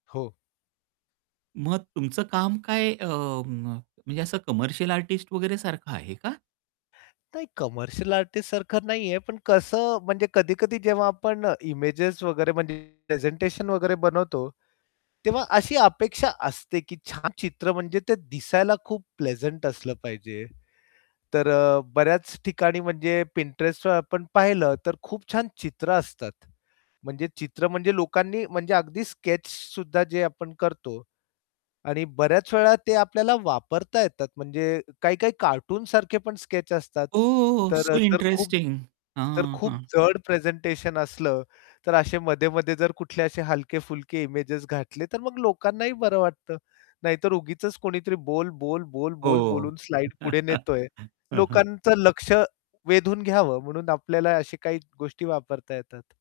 हो. मग तुमचं काम काय अ, म म्हणजे असं कमर्शियल आर्टिस्ट वगैरे सारखं आहे का? नाही, कमर्शियल आर्टिस्टसारखं नाहीये पण कसं म्हणजे कधी-कधी जेव्हा आपण अ, इमेजेस वगैरे म्हणजे प्रेझेंटेशन वगैरे बनवतो. तेव्हा अशी अपेक्षा असते की छान चित्र म्हणजे ते दिसायला खूप प्लेझंट असलं पाहिजे. तर अ, बऱ्याच ठिकाणी म्हणजे Pinterestवर आपण पाहिलं तर खूप छान चित्र असतात. म्हणजे चित्र म्हणजे लोकांनी म्हणजे अगदी स्केच सुद्धा जे आपण करतो. आणि बऱ्याच वेळा ते आपल्याला वापरता येतात म्हणजे काही-काही कार्टूनसारखे पण स्केच असतात. ओह तर सो अ, तर खूप इंटरेस्टिंग. तर हां, खूप हां. जड प्रेझेंटेशन असलं, तर असे मध्ये-मध्ये जर कुठले असे हलके-फुलके इमेजेस घातले तर मग लोकांनाही बरं वाटतं. नाहीतर उगीचच कोणीतरी बोल, बोल, बोल, बोल, हो. बोलून स्लाइड पुढे नेतोय, हं, हं. लोकांचं लक्ष वेधून घ्यावं म्हणून आपल्याला अशी काही गोष्टी वापरता येतात.